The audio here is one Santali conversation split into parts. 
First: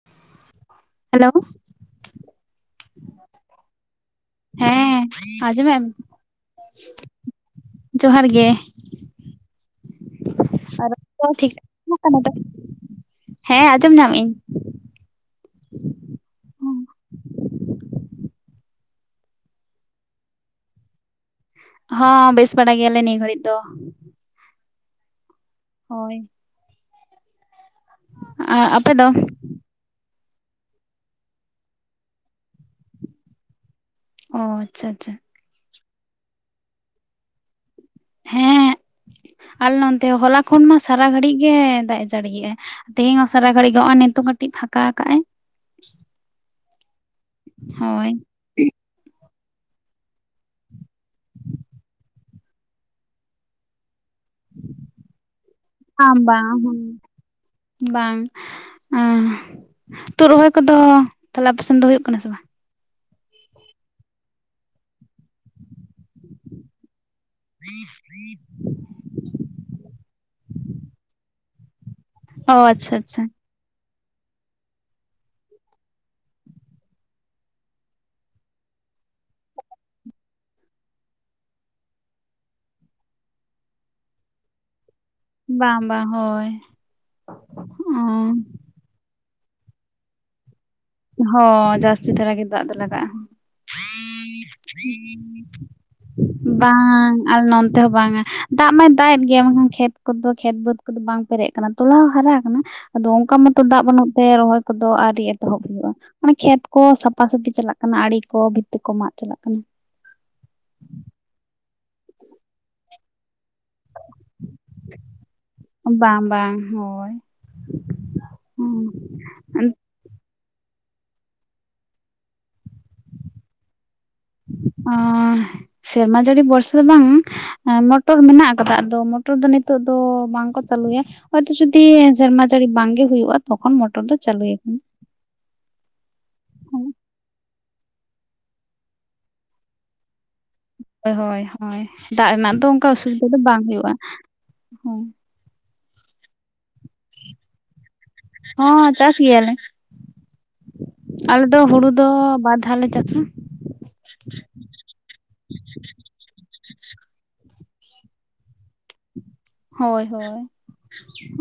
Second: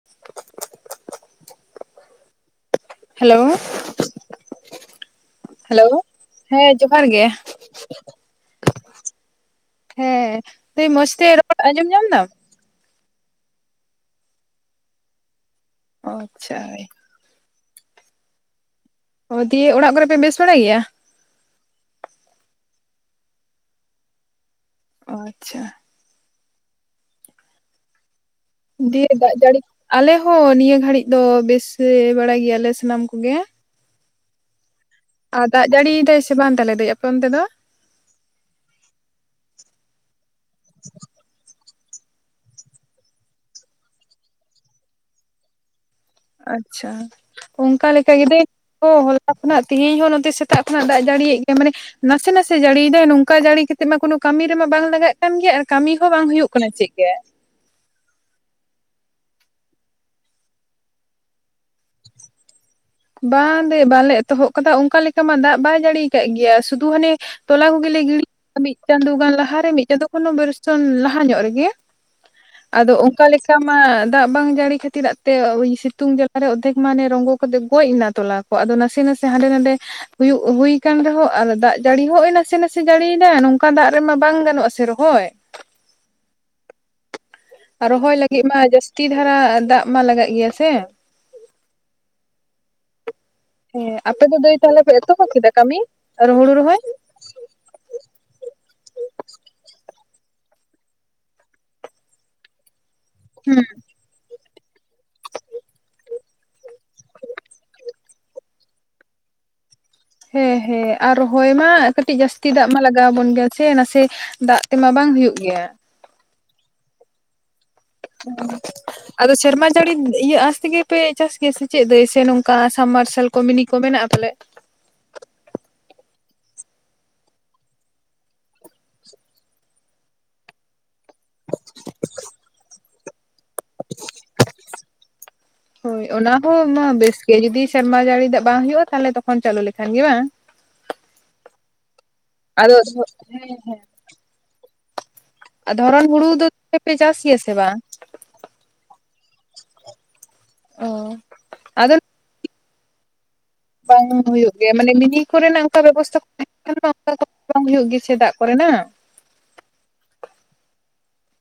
[unintelligible] [inaudible] ᱦᱮᱞᱳ᱾ ᱦᱮᱸ ᱟᱸᱡᱚᱢᱮᱜ ᱦᱮᱞᱳ ᱟᱢ? ᱦᱮᱸ ᱡᱚᱦᱟᱨ ᱜᱮ ᱡᱚᱦᱟᱨ ᱜᱮ᱾ ᱦᱮᱸ ᱫᱟᱹᱭ ᱢᱚᱸᱡᱽ ᱛᱮ ᱨᱚᱲ ᱟᱸᱡᱚᱢ ᱧᱟᱢ ᱫᱟᱢ [inaudible] ᱦᱮᱸ ᱟᱸᱡᱚᱢ ᱧᱟᱢ ᱤᱧ ᱚ ᱟᱪᱷᱟ ᱚ ᱫᱤᱭᱮ ᱚᱲᱟᱜ ᱠᱚᱨᱮ ᱯᱮ ᱵᱮᱥ ᱵᱟᱲᱟ ᱜᱮᱭᱟ ᱦᱚᱸ ᱵᱮᱥ ᱵᱟᱲᱟ ᱜᱮᱭᱟᱞᱮ ᱱᱤᱭᱟᱹ ᱜᱷᱚᱲᱤᱡ ᱫᱚ ᱚ ᱟᱪᱷᱟ ᱦᱳᱭ ᱟᱨ ᱟᱯᱮ ᱫᱚ ᱫᱤᱭᱮ ᱫᱟᱜ ᱡᱟᱹᱲᱤ ᱼᱼ ᱟᱞᱮ ᱦᱚᱸ ᱱᱤᱭᱟᱹ ᱜᱷᱟᱹᱲᱤᱡ ᱫᱚ ᱵᱮᱥ ᱵᱟᱲᱟ ᱜᱮᱭᱟᱞᱮ ᱥᱟᱱᱟᱢ ᱠᱚᱜᱮ ᱚ ᱟᱪᱷᱟ ᱟᱪᱷᱟ ᱟᱨ ᱫᱟᱜ ᱡᱟᱹᱲᱤᱭ ᱫᱟᱭ ᱥᱮ ᱵᱟᱝ ᱛᱟᱦᱞᱮ ᱫᱟᱹᱭ ᱟᱯᱮ ᱚᱱᱛᱮ ᱫᱚ ᱦᱮᱸ ᱟᱨᱞᱮ ᱱᱚᱱᱛᱮ ᱦᱚᱸ ᱦᱚᱞᱟ ᱠᱷᱚᱱ ᱢᱟ ᱥᱟᱨᱟ ᱜᱷᱟᱲᱤᱜ ᱜᱮ ᱫᱟᱜᱼᱮ ᱡᱟᱹᱲᱤᱭᱮᱜᱼᱟ ᱛᱮᱦᱮᱝ ᱦᱚᱸ ᱥᱟᱨᱟ ᱜᱷᱟᱲᱤᱜ ᱜᱤ ᱦᱚ ᱱᱤᱛᱚᱜ ᱠᱟᱹᱴᱤᱜ ᱯᱷᱟᱸᱠᱟ ᱠᱟᱜᱼᱟᱭ ᱟᱪᱷᱟ ᱚᱝᱠᱟ ᱦᱳᱭ ᱞᱮᱠᱟ ᱜᱮ ᱫᱟᱹᱭ ᱚ ᱦᱚᱞᱟ ᱠᱷᱚᱱᱟᱜ ᱛᱮᱦᱮᱧ ᱦᱚᱸ ᱱᱚᱛᱮ ᱥᱮᱛᱟᱜ ᱠᱷᱚᱱᱟᱜ ᱫᱟᱜ ᱡᱟᱹᱲᱤᱭᱮᱜ ᱜᱮᱭᱟ ᱢᱟᱱᱮ ᱱᱟᱥᱮ ᱱᱟᱥᱮ ᱡᱟᱹᱲᱤᱭ ᱫᱟᱭ ᱱᱚᱝᱠᱟ ᱡᱟᱹᱲᱤ ᱠᱟᱛᱮ ᱥᱮ ᱢᱟ ᱠᱳᱱᱳ ᱠᱟᱹᱢᱤ ᱨᱮᱢᱟ ᱵᱟᱝ ᱞᱟᱜᱟᱜ ᱠᱟᱱ ᱜᱮᱭᱟ ᱟᱨ ᱠᱟᱹᱢᱤ ᱦᱚᱸ ᱵᱟᱝ ᱦᱩᱭᱩᱜ ᱠᱟᱱᱟ ᱪᱮᱫ ᱜᱮ ᱵᱟᱝ ᱮ ᱛᱩᱫ ᱨᱚᱦᱚᱭ ᱠᱚᱫᱚ ᱛᱟᱦᱞᱮ ᱟᱯᱮᱥᱮᱱ ᱫᱚ ᱦᱩᱭᱩᱜ ᱠᱟᱱᱟ ᱥᱮ ᱵᱟᱝ ᱵᱟᱝ ᱫᱮ ᱵᱟᱞᱮ ᱮᱛᱚᱦᱚᱵ ᱠᱟᱫᱟ ᱚᱝᱠᱟ ᱞᱮᱠᱟ ᱢᱟ ᱫᱟᱜ ᱵᱟᱭ ᱡᱟᱹᱲᱤᱣ ᱠᱟᱜ ᱜᱮᱭᱟ ᱥᱩᱫᱷᱩ ᱦᱟᱱᱮ ᱛᱚᱞᱟ ᱠᱚᱜᱮᱞᱮ ᱜᱤᱲᱟ [inaudible] ᱢᱤᱫ ᱪᱟᱸᱫᱳ ᱜᱟᱱ ᱞᱟᱦᱟᱨᱮ ᱢᱤᱫ ᱪᱟᱸᱫᱳ ᱠᱷᱚᱱᱚ ᱵᱚᱨᱪᱚᱱ ᱞᱟᱦᱟ ᱧᱚᱜ ᱨᱮᱜᱮ ᱚ ᱟᱫᱚ ᱟᱪᱪᱷᱟ ᱟᱪᱪᱷᱟ ᱚᱝᱠᱟ ᱞᱮᱠᱟ ᱚᱝᱠᱟ ᱢᱟ ᱫᱟᱜ ᱵᱟᱝ ᱡᱟᱹᱲᱤ ᱠᱷᱟᱛᱤᱨᱟᱜᱛᱮ ᱩᱭ ᱥᱤᱛᱩᱝ ᱡᱟᱞᱟᱨᱮ ᱚᱫᱷᱮᱠ ᱢᱟᱱᱮ ᱨᱚᱸᱜᱚ ᱠᱟᱫ ᱜᱚᱡ ᱮᱱᱟ ᱛᱚᱞᱟ ᱠᱚ ᱟᱫᱚ ᱱᱟᱥᱮ ᱱᱟᱥᱮ ᱦᱟᱸᱰᱮ ᱱᱟᱰᱮ ᱦᱩᱭᱩᱜ ᱦᱩᱭ ᱟᱠᱟᱱ ᱨᱮᱦᱚᱸ ᱟᱨ ᱫᱟᱜ ᱡᱟᱲᱤ ᱦᱚᱸ ᱱᱟᱥᱮ ᱱᱟᱥᱮ ᱡᱟᱹᱲᱤᱭ ᱫᱟᱭ ᱱᱚᱝᱠᱟ ᱫᱟᱜ ᱨᱮᱢᱟ ᱵᱟᱝ ᱜᱟᱱᱚᱜ ᱟᱥᱮ ᱨᱚᱦᱚᱭ ᱵᱟᱝ ᱵᱟᱝ ᱦᱳᱭ ᱚ ᱛᱤ ᱫᱷᱟᱨᱟ ᱫᱟᱜ ᱢᱟ ᱞᱟᱜᱟᱜ ᱜᱮᱭᱟ ᱥᱮ ᱦᱚᱸ ᱡᱟᱹᱥᱛᱤ ᱫᱷᱟᱨᱟ ᱜᱮ ᱫᱟᱜ ᱫᱚ ᱞᱟᱜᱟᱜᱼᱟ ᱦᱮᱸ ᱟᱯᱮ ᱫᱚ ᱫᱟᱹᱭ ᱛᱟᱦᱚᱞᱮ ᱯᱮ ᱮᱛᱚᱦᱚᱵ ᱠᱮᱫᱟ ᱠᱟᱹᱢᱤ ᱟᱨ ᱦᱩᱲᱩ ᱨᱚᱦᱚᱭ ᱵᱟᱝ ᱟᱞ ᱱᱚᱱᱛᱮ ᱦᱚᱸ ᱵᱟᱝ ᱟ ᱫᱟᱜ ᱢᱟᱭ ᱫᱟᱜ ᱮᱫ ᱜᱮᱭᱟ ᱵᱟᱝᱠᱷᱟᱱ ᱠᱷᱮᱛ ᱠᱚᱫᱚ ᱠᱷᱮᱛ ᱵᱟᱹᱫᱽ ᱠᱚᱫᱚ ᱵᱟᱝ ᱯᱮᱨᱮᱡ ᱟᱠᱟᱱᱟ ᱛᱚᱞᱟ ᱦᱚᱸ ᱦᱟᱨᱟ ᱠᱟᱱᱟ ᱟᱫᱚ ᱚᱝᱠᱟ ᱢᱚᱛᱚ ᱫᱟᱜ ᱵᱟᱹᱱᱩᱜ ᱛᱮ ᱨᱚᱦᱚᱭ ᱠᱚᱫᱚ ᱟᱹᱨᱤᱭ ᱮᱛᱚᱦᱚᱵ ᱦᱩᱭᱩᱜᱼᱟ ᱢᱟᱱᱮ ᱠᱷᱮᱛ ᱠᱚ ᱥᱟᱯᱷᱟ ᱥᱟᱹᱯᱷᱤ ᱪᱟᱞᱟᱜ ᱠᱟᱱᱟ ᱟᱲᱮ ᱠᱚ ᱵᱷᱤᱛᱤ ᱠᱚ ᱢᱟᱜ ᱪᱟᱞᱟᱜ ᱠᱟᱱᱟ ᱦᱮᱸ ᱦᱮᱸ ᱟᱨ ᱨᱚᱦᱚᱭ ᱢᱟ ᱠᱟᱹᱴᱤᱡ ᱡᱟᱹᱥᱛᱤ ᱫᱟᱜ ᱢᱟ ᱞᱟᱜᱟᱣ ᱟᱵᱚᱱ ᱜᱮᱭᱟ ᱥᱮ ᱱᱟᱥᱮ ᱫᱟᱜ ᱛᱮᱢᱟ ᱵᱟᱝ ᱦᱩᱭᱩᱜ ᱜᱮᱭᱟ ᱵᱟᱝ ᱵᱟᱝ ᱦᱳᱭ ᱦᱩᱸ [inaudible] ᱟᱫᱚ ᱥᱮᱨᱢᱟ ᱡᱟᱹᱲᱤ ᱤᱭᱟᱹ ᱟᱥᱛᱮᱜᱮᱯᱮ ᱪᱟᱥ ᱜᱮᱭᱟ ᱥᱮ ᱪᱮᱫ ᱫᱟᱹᱭ ᱥᱮ ᱱᱚᱝᱠᱟ ᱥᱟᱵᱢᱟᱨᱥᱟᱞ ᱠᱚ ᱢᱤᱱᱤ ᱠᱚ ᱢᱮᱱᱟᱜ-ᱟ ᱯᱟᱞᱮ ᱚᱻ ᱥᱮᱨᱢᱟ ᱡᱟᱹᱲᱤ ᱵᱚᱨᱥᱟ ᱵᱟᱝ ᱢᱚᱴᱚᱨ ᱢᱮᱱᱟᱜ ᱟᱠᱟᱫᱟ ᱟᱫᱚ ᱢᱚᱴᱚᱨ ᱫᱚ ᱱᱤᱛᱚᱜ ᱫᱚ ᱵᱟᱝᱠᱚ ᱪᱟᱞᱩᱭᱟ ᱦᱚᱭᱛᱚ ᱡᱩᱫᱤ ᱥᱮᱨᱢᱟ ᱡᱟᱹᱲᱤ ᱵᱟᱝᱜᱮ ᱦᱩᱭᱩᱜ-ᱟ ᱛᱚᱠᱷᱚᱱ ᱢᱚᱴᱚᱨ ᱫᱚ ᱪᱟᱹᱞᱩᱭᱟᱠᱚ ᱦᱳᱭ ᱚᱱᱟ ᱦᱚᱸ ᱢᱟ ᱦᱳᱭ ᱵᱮᱥ ᱜᱮ ᱡᱩᱫᱤ ᱥᱮᱨᱢᱟ ᱡᱟᱹᱲᱤ ᱫᱟᱜ ᱵᱟᱝ ᱦᱩᱭᱩᱜ-ᱟ ᱛᱟᱦᱚᱞᱮ ᱛᱚᱠᱷᱚᱱ ᱪᱟᱹᱞᱩ ᱞᱮᱠᱷᱟᱱ ᱜᱮ ᱵᱟᱝ ᱦᱳᱭ ᱦᱳᱭ ᱦᱳᱭ ᱫᱟᱜ ᱨᱮᱱᱟᱜ ᱫᱚ ᱟᱫᱚ ᱚᱱᱠᱟ ᱚᱥᱩᱵᱤᱫᱟ ᱫᱚ ᱦᱮᱸ ᱵᱟᱝ ᱦᱩᱭᱩᱜ-ᱟ᱾ ᱫᱷᱚᱨᱚᱱ ᱦᱩᱲᱩ ᱫᱚ [inaudible] ᱪᱟᱥ ᱜᱮᱭᱟ ᱥᱮ ᱵᱟᱝ ᱦᱚᱸ ᱪᱟᱥ ᱜᱮᱭᱟᱞᱮ ᱚ ᱟᱞᱮ ᱫᱚ ᱦᱩᱲᱩ ᱟᱫᱚ ᱫᱚ ᱵᱟᱨ ᱫᱷᱟᱣ ᱞᱮ ᱪᱟᱥᱟ ᱵᱟᱝ ᱦᱩᱭᱩᱜ ᱜᱮᱭᱟ ᱢᱟᱱᱮ ᱢᱤᱱᱤ ᱠᱚᱨᱮᱱᱟᱜ ᱚᱱᱠᱟ ᱵᱮᱵᱚᱥᱛᱟ [inaudible] [inaudible] [inaudible] ᱵᱟᱝ ᱦᱩᱭᱩᱜ ᱜᱮᱭᱟ ᱫᱟᱜ ᱠᱚᱨᱮᱱᱟᱜ ᱦᱳᱭ ᱦᱳᱭ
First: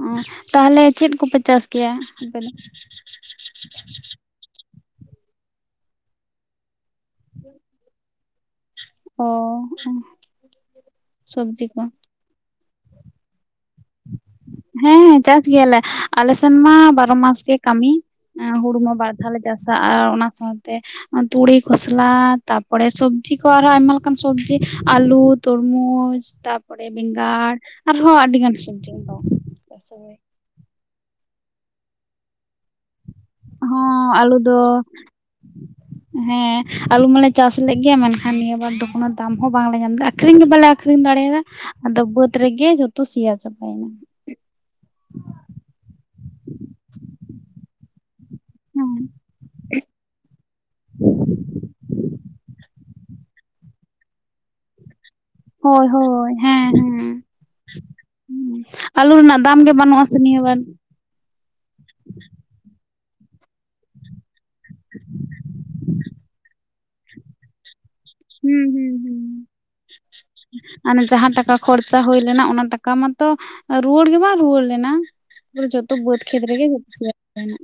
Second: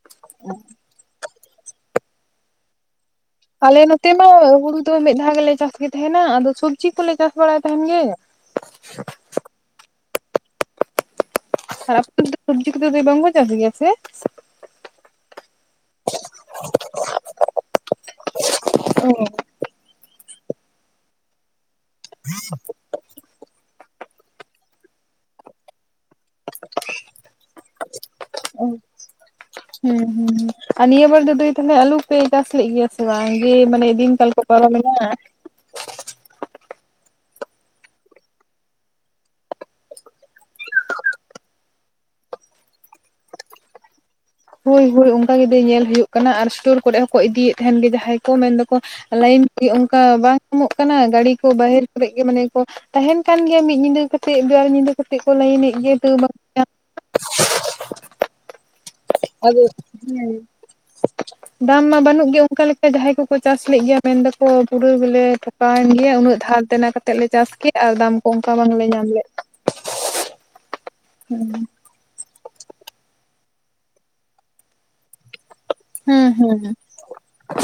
ᱚ ᱛᱟᱦᱚᱞᱮ ᱪᱮᱫ ᱠᱚᱯᱮ ᱪᱟᱥ ᱠᱮᱭᱟ ᱟᱯᱮ ᱫᱚ ᱟᱞᱮ ᱱᱚᱛᱮ ᱢᱟ ᱦᱩᱲᱩ ᱫᱚ ᱢᱤᱫ ᱫᱷᱟᱣ ᱜᱮᱞᱮ ᱪᱟᱥ ᱜᱮ ᱛᱟᱦᱮᱱᱟ ᱟᱫᱚ ᱥᱚᱵᱽᱡᱤ ᱠᱚᱞᱮ ᱪᱟᱥ ᱵᱟᱲᱟᱭ ᱛᱟᱦᱮᱱ ᱜᱮ [unintelligible] ᱚ ᱥᱚᱵᱽᱡᱤ ᱠᱚ ᱟᱨ ᱥᱚᱵᱽᱡᱤ ᱠᱚ ᱫᱚ ᱵᱟᱝᱠᱚ ᱪᱟᱥ ᱜᱮᱭᱟ ᱥᱮ ᱦᱮᱸ ᱪᱟᱥ ᱜᱮᱭᱟᱞᱮ ᱟᱞᱮ ᱥᱮᱱ ᱢᱟ ᱵᱟᱨᱚ ᱢᱟᱥ ᱜᱮ ᱠᱟᱹᱢᱤ ᱦᱩᱲᱩᱢᱟ ᱵᱟᱨ ᱦᱩᱸ ᱫᱷᱟᱣ ᱞᱮ ᱪᱟᱥᱟ ᱟᱨ ᱚᱱᱟ ᱥᱟᱶ ᱛᱮ ᱛᱩᱲᱤ ᱠᱷᱚᱥᱞᱟ ᱛᱟᱯᱚᱨᱮ ᱥᱚᱵᱽᱡᱤ ᱠᱚ ᱟᱨᱦᱚᱸ ᱟᱭᱢᱟ ᱞᱮᱠᱟᱱ ᱥᱚᱵᱽᱡᱤ ᱟᱞᱩ ᱛᱚᱨᱢᱩᱡᱽ ᱛᱟᱯᱚᱨᱮ ᱵᱮᱸᱜᱟᱲ ᱟᱨᱦᱚᱸ ᱟᱹᱰᱤ ᱜᱟᱱ ᱥᱚᱵᱽᱡᱤ [inaudible] ᱦᱩᱸ ᱦᱩᱸᱸ ᱟᱨ ᱱᱤᱭᱟᱹ ᱵᱟᱨ ᱫᱚ ᱫᱟᱹᱭ ᱛᱟᱦᱚᱞᱮ ᱟᱞᱩ ᱯᱮ ᱪᱟᱥ ᱞᱮᱫ ᱜᱮᱭᱟ [inaudible] ᱢᱟᱱᱮ ᱦᱚᱸ ᱫᱤᱱ ᱠᱟᱞ ᱟᱹᱞᱩ ᱠᱚ ᱫᱚ ᱯᱟᱨᱚᱢ ᱮᱱᱟ ᱦᱮᱸ ᱟᱞᱩ ᱢᱟᱞᱮ ᱪᱟᱥ ᱞᱮᱫ ᱜᱮᱭᱟ ᱢᱮᱱᱠᱷᱟᱱ ᱱᱤᱭᱟᱹ ᱵᱟᱨ ᱫᱚ ᱠᱳᱱᱳ ᱫᱟᱢ ᱦᱚᱸ ᱵᱟᱝᱞᱮ ᱧᱟᱢ ᱮᱫᱟ ᱟᱠᱷᱨᱤᱧ ᱜᱮ ᱵᱟᱞᱮ ᱟᱹᱠᱷᱨᱤᱧ ᱫᱟᱲᱮᱭᱟᱫᱟ ᱟᱫᱚ ᱵᱟᱹᱫᱽ ᱨᱮᱜᱮ ᱡᱚᱛᱚ ᱥᱮᱭᱟ ᱪᱟᱵᱟᱭᱮᱱᱟ᱾ ᱦᱳᱭ ᱦᱳᱭ ᱚᱱᱠᱟ ᱜᱮ ᱫᱟᱹᱭ ᱧᱮᱞ ᱦᱩᱭᱩᱜ ᱠᱟᱱᱟ ᱟᱨ ᱥᱴᱳᱨ ᱠᱚᱨᱮ ᱦᱚᱸᱠᱚ ᱤᱫᱤᱭᱮᱫ ᱛᱟᱦᱮᱱ ᱜᱮ ᱡᱟᱦᱟᱸᱭ ᱢᱮᱱᱫᱟᱠᱚ ᱦᱮᱸ ᱞᱟᱭᱤᱱ ᱠᱚ ᱚᱱᱠᱟ ᱵᱟᱝ ᱧᱟᱢᱚᱜ ᱠᱟᱱᱟ ᱜᱟᱹᱰᱤ ᱠᱚ ᱵᱟᱦᱮᱨ ᱠᱚᱨᱮ ᱜᱮ ᱢᱟᱱᱮ ᱠᱚ ᱛᱟᱦᱮᱱ ᱠᱟᱱ ᱜᱮᱭᱟ ᱢᱤᱫ ᱧᱤᱫᱟᱹ ᱠᱟᱛᱮᱫ ᱵᱟᱨ ᱧᱤᱫᱟᱹ ᱠᱟᱛᱮᱫ ᱠᱚ ᱞᱟᱭᱤᱱᱮᱜ ᱜᱮᱭᱟ [inaudible] ᱟᱞᱩ ᱨᱮᱱᱟᱜ ᱫᱟᱢ ᱟᱫᱚ ᱜᱮ ᱵᱟᱹᱱᱩᱜ ᱟᱥᱮ ᱦᱮᱸ ᱱᱤᱭᱟᱹ ᱵᱟᱨ ᱫᱟᱢ ᱢᱟ ᱵᱟᱹᱱᱩᱜ ᱜᱮᱭᱟ ᱚᱱᱠᱟ ᱞᱮᱠᱟ ᱡᱟᱦᱟᱸᱭ ᱠᱚᱠᱚ ᱪᱟᱥ ᱞᱮᱜ ᱜᱮᱭᱟ ᱢᱮᱱᱫᱟᱠᱚ ᱯᱩᱨᱟᱹ ᱜᱮᱞᱮ ᱴᱷᱚᱠᱟᱣᱮᱱ ᱜᱮᱭᱟ ᱩᱱᱟᱹᱜ ᱫᱷᱟᱨ ᱫᱮᱱᱟ ᱠᱟᱛᱮᱫ ᱞᱮ ᱪᱟᱥ ᱟᱨ ᱫᱟᱢ ᱠᱚ ᱚᱱᱠᱟ ᱵᱟᱝᱞᱮ ᱧᱟᱢ ᱞᱮᱫ᱾ [unintelligible] ᱢᱟᱱᱮ ᱡᱟᱦᱟᱸ ᱴᱟᱠᱟ ᱠᱷᱚᱨᱪᱟ ᱟᱥᱟ ᱦᱩᱭ ᱞᱮᱱᱟ ᱚᱱᱟ ᱴᱟᱠᱟ ᱢᱟᱛᱚ ᱨᱩᱣᱟᱹᱲ ᱜᱮ ᱵᱟᱝ ᱨᱩᱣᱟᱹᱲ ᱞᱮᱱᱟ ᱵᱟᱹᱫᱽ ᱦᱮᱸ ᱠᱷᱮᱛ ᱦᱮᱸ ᱨᱮᱜᱮ ᱡᱚᱛᱚ ᱥᱮᱭᱟ ᱪᱟᱵᱟᱭᱮᱱᱟ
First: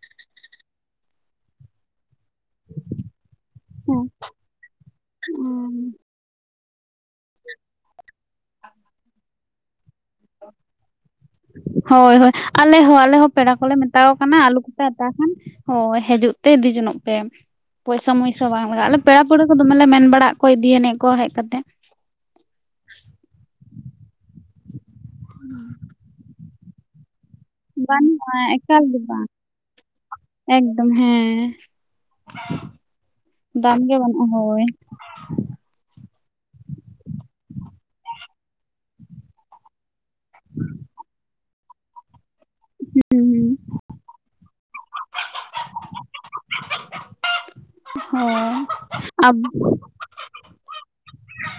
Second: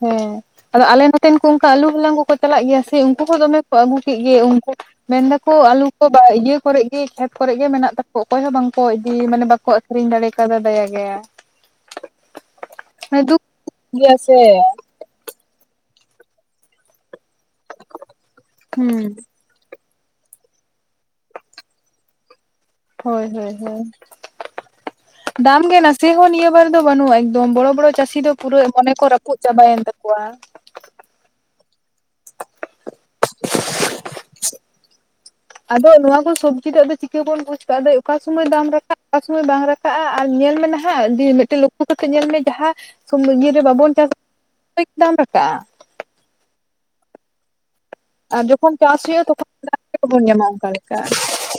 ᱦᱮᱸ ᱟᱫᱚ ᱟᱞᱮ ᱱᱚᱛᱮᱱ ᱠᱚ ᱚᱱᱠᱟ ᱟᱞᱩ ᱦᱟᱞᱟᱝ ᱠᱚ ᱠᱚ ᱪᱟᱞᱟᱜ ᱜᱮᱭᱟ ᱥᱮ ᱩᱱᱠᱩ ᱦᱚᱸ ᱫᱚᱢᱮ ᱠᱚ ᱟᱹᱜᱩ ᱠᱮᱫ ᱜᱮ ᱩᱱᱠᱩ ᱢᱮᱱ ᱫᱟᱠᱚ ᱟᱞᱩ ᱠᱚ ᱵᱟ ᱤᱭᱟᱹ ᱠᱚᱨᱮ ᱜᱮ ᱠᱷᱮᱛ ᱠᱚᱨᱮᱜᱮ ᱢᱮᱱᱟᱜ ᱛᱟᱠᱚ ᱚᱠᱚᱭ ᱦᱚᱸ ᱵᱟᱝᱠᱚ ᱤᱫᱤ ᱢᱟᱱᱮ ᱵᱟᱠᱚ ᱟᱠᱷᱨᱤᱧ ᱫᱟᱲᱮ ᱠᱟᱣᱫᱟ ᱫᱟᱭᱟ ᱜᱮ᱾ ᱦᱳᱭ ᱦᱳᱭ ᱟᱞᱮ ᱦᱚᱸ ᱟᱞᱮ ᱢᱟᱱᱮ ᱦᱚᱸ ᱫᱩᱠ ᱯᱮᱲᱟ ᱠᱚᱞᱮ ᱢᱮᱛᱟᱣ ᱜᱮᱭᱟ ᱥᱮ ᱠᱟᱱᱟ ᱟᱞᱩ ᱛᱟ ᱠᱷᱟᱱ ᱦᱳᱭ ᱦᱤᱡᱩᱜ ᱛᱮ ᱤᱫᱤ ᱡᱚᱱᱚᱜ ᱯᱮ ᱯᱚᱭᱥᱟ ᱢᱚᱭᱥᱟ ᱵᱟᱝ ᱞᱟᱜᱟᱜ-ᱟ ᱦᱩᱸ ᱟᱞᱮ ᱯᱮᱲᱟ ᱯᱟᱹᱲᱦᱟᱹ ᱫᱚᱢᱮ ᱞᱮ ᱢᱮᱱ ᱵᱟᱲᱟᱜ ᱠᱚᱣᱟ ᱤᱫᱤᱭᱟᱱᱤᱡ ᱠᱚ ᱦᱮᱡ ᱠᱟᱛᱮ ᱦᱳᱭ ᱦᱳᱭ ᱦᱳᱭ ᱫᱟᱢ ᱜᱮ ᱱᱟᱥᱮ ᱦᱚᱸ ᱱᱤᱭᱟᱹ ᱵᱟᱨ ᱫᱚ ᱵᱟᱹᱱᱩᱜ-ᱟ᱾ ᱵᱚᱲᱚ ᱵᱚᱲᱚ ᱪᱟᱥᱤ ᱫᱚ ᱵᱟᱹᱱᱩᱜᱼᱟ ᱯᱩᱨᱟᱹ ᱮᱠᱟᱞ ᱢᱚᱱᱮ ᱜᱮ ᱠᱚ ᱵᱟᱝ ᱨᱟᱹᱯᱩᱫ ᱪᱟᱵᱟᱭᱮᱱ ᱛᱟᱠᱚᱣᱟ ᱮᱠᱫᱚᱢ ᱦᱮᱸ ᱫᱟᱢ ᱜᱮ ᱵᱟᱹᱱᱩᱜ-ᱟ ᱦᱳᱭ᱾ ᱟᱫᱚ ᱱᱚᱣᱟ ᱠᱚ ᱥᱚᱵᱽᱡᱤ ᱨᱮ ᱫᱚ ᱪᱤᱠᱟ ᱵᱚᱱ ᱵᱩᱡ ᱠᱟᱜ-ᱟ ᱚᱠᱟ ᱥᱚᱢᱚᱭ ᱫᱟᱢ ᱨᱟᱠᱟᱵ ᱚᱠᱟ ᱥᱚᱢᱚᱭ ᱵᱟᱝ ᱨᱟᱠᱟᱵ ᱟᱜ ᱟᱨ ᱧᱮᱞ ᱢᱮ ᱱᱟᱦᱟᱜ ᱫᱮ ᱢᱤᱫᱴᱮᱱ ᱞᱚᱠᱠᱷᱩ ᱠᱟ ᱠᱟᱛᱮ ᱧᱮᱞ ᱢᱮ ᱡᱟᱦᱟᱸ ᱥᱚᱢᱤᱭᱟᱹ ᱨᱮ ᱵᱟᱵᱚᱱ ᱪᱟᱥᱟ ᱫᱟᱢ ᱨᱟᱠᱟᱵ-ᱟ ᱟᱨ ᱦᱳᱭ ᱡᱚᱠᱷᱚᱱ ᱪᱟᱥ ᱦᱩᱭᱩᱜ-ᱟ ᱟᱵ ᱛᱚᱠᱷᱚᱱ ᱫᱟᱢ ᱜᱮ ᱵᱟᱵᱚᱱ ᱧᱟᱢᱟ ᱚᱱᱠᱟ ᱞᱮᱠᱟ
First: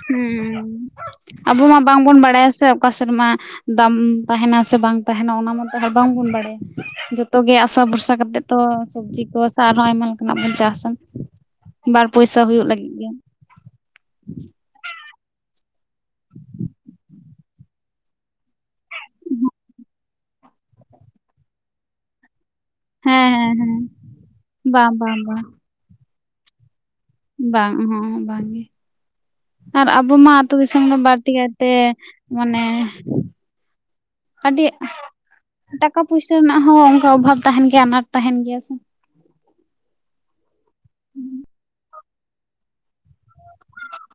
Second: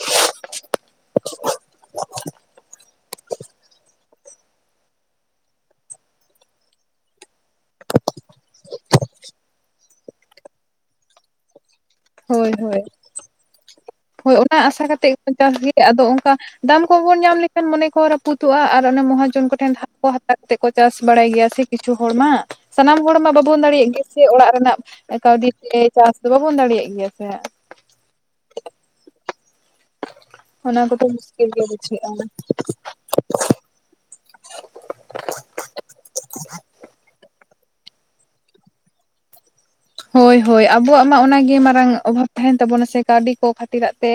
ᱦᱮᱸ ᱟᱵᱚ ᱢᱟ ᱵᱟᱝᱵᱚᱱ ᱵᱟᱲᱟᱭᱟ ᱥᱮ ᱚᱠᱟ ᱥᱮᱨᱢᱟ ᱫᱟᱢ ᱛᱟᱦᱮᱱᱟ ᱥᱮ ᱵᱟᱝ ᱛᱟᱦᱮᱱᱟ ᱚᱱᱟ ᱢᱟᱛᱮ ᱵᱟᱝᱵᱚᱱ ᱵᱟᱲᱟᱭᱟ ᱡᱚᱛᱚᱜ ᱜᱮ ᱟᱥᱟ ᱵᱷᱚᱨᱥᱟ ᱠᱟᱛᱮᱫ ᱛᱚ ᱥᱚᱵᱽᱡᱤ ᱠᱚ ᱥᱮ ᱟᱨᱦᱚᱸ ᱟᱭᱢᱟ ᱞᱮᱠᱟᱱᱟᱜ ᱵᱚᱱ ᱪᱟᱥᱟ᱾ ᱵᱟᱨ ᱯᱚᱭᱥᱟ ᱦᱳᱭ ᱦᱩᱭᱩᱜ ᱦᱳᱭ ᱞᱟᱹᱜᱤᱫ ᱜᱮ ᱦᱳᱭ ᱚᱱᱟ ᱟᱥᱟ ᱠᱟᱛᱮᱫ ᱜᱮ ᱵᱚᱱ ᱪᱟᱥ ᱜᱮ ᱟᱫᱚ ᱚᱝᱠᱟ ᱫᱟᱢ ᱠᱚᱵᱚᱱ ᱧᱟᱢ ᱞᱮᱠᱷᱟᱱ ᱢᱚᱱᱮ ᱠᱚᱦᱚ ᱨᱟᱹᱯᱩᱫᱚᱜᱼᱟ ᱟᱨ ᱚᱱᱮ ᱢᱚᱦᱟᱡᱚᱱ ᱠᱚᱴᱷᱮᱱ ᱫ ᱦᱟᱛᱟᱣ ᱠᱟᱛᱮ ᱠᱚ ᱪᱟᱥ ᱵᱟᱲᱟᱭ ᱜᱮᱭᱟ ᱥᱮ ᱠᱤᱪᱷᱩ ᱦᱚᱲ ᱢᱟ ᱥᱟᱱᱟᱢ ᱦᱚᱲ ᱦᱮᱸ ᱢᱟ ᱦᱮᱸ ᱵᱟᱵᱚᱱ ᱦᱮᱸ ᱫᱟᱲᱮᱭᱟᱜ ᱜᱮᱭᱟ ᱥᱮ ᱚᱲᱟᱜ ᱨᱮᱱᱟᱜ ᱵᱟᱝ ᱵᱟᱝ ᱵᱟᱝ ᱠᱟᱹᱣᱰᱤ ᱛᱮ ᱪᱟᱥ ᱫᱚ ᱵᱟᱵᱚᱱ ᱫᱟᱲᱮᱭᱟᱜ ᱜᱮᱭᱟ ᱥᱮ ᱵᱟᱝ ᱩᱦᱩ ᱩᱦᱩ ᱵᱟᱝ ᱜᱮ ᱟᱨ ᱟᱵᱚ ᱢᱟ ᱟᱹᱛᱩ ᱫᱤᱥᱚᱢ ᱚᱱᱟ ᱨᱮ ᱠᱚᱫᱚ ᱵᱟᱹᱲᱛᱤ ᱢᱩᱥᱠᱤᱞ ᱜᱮ ᱠᱟᱭᱛᱮ ᱵᱩᱡᱷᱟᱹᱜᱼᱟ ᱢᱟᱱᱮ ᱟᱹᱰᱤ ᱴᱟᱠᱟ ᱯᱩᱭᱥᱟᱹ ᱨᱮᱱᱟᱜ ᱦᱚᱸ ᱚᱱᱠᱟ ᱚᱵᱷᱟᱵ ᱛᱟᱦᱮᱱ ᱜᱮᱭᱟ ᱟᱱᱟᱴ ᱛᱟᱦᱮᱱ ᱜᱮᱭᱟ ᱥᱮ ᱦᱳᱭ ᱦᱳᱭ ᱟᱵᱚᱣᱟᱜ ᱢᱟ ᱚᱱᱟᱜᱮ ᱢᱟᱨᱟᱝ ᱚᱵᱷᱟᱵ ᱛᱟᱦᱮᱱ ᱛᱟᱵᱚᱱᱟ ᱥᱮ ᱠᱟᱹᱣᱰᱤ ᱠᱷᱟᱹᱛᱤᱨᱟᱜ ᱛᱮ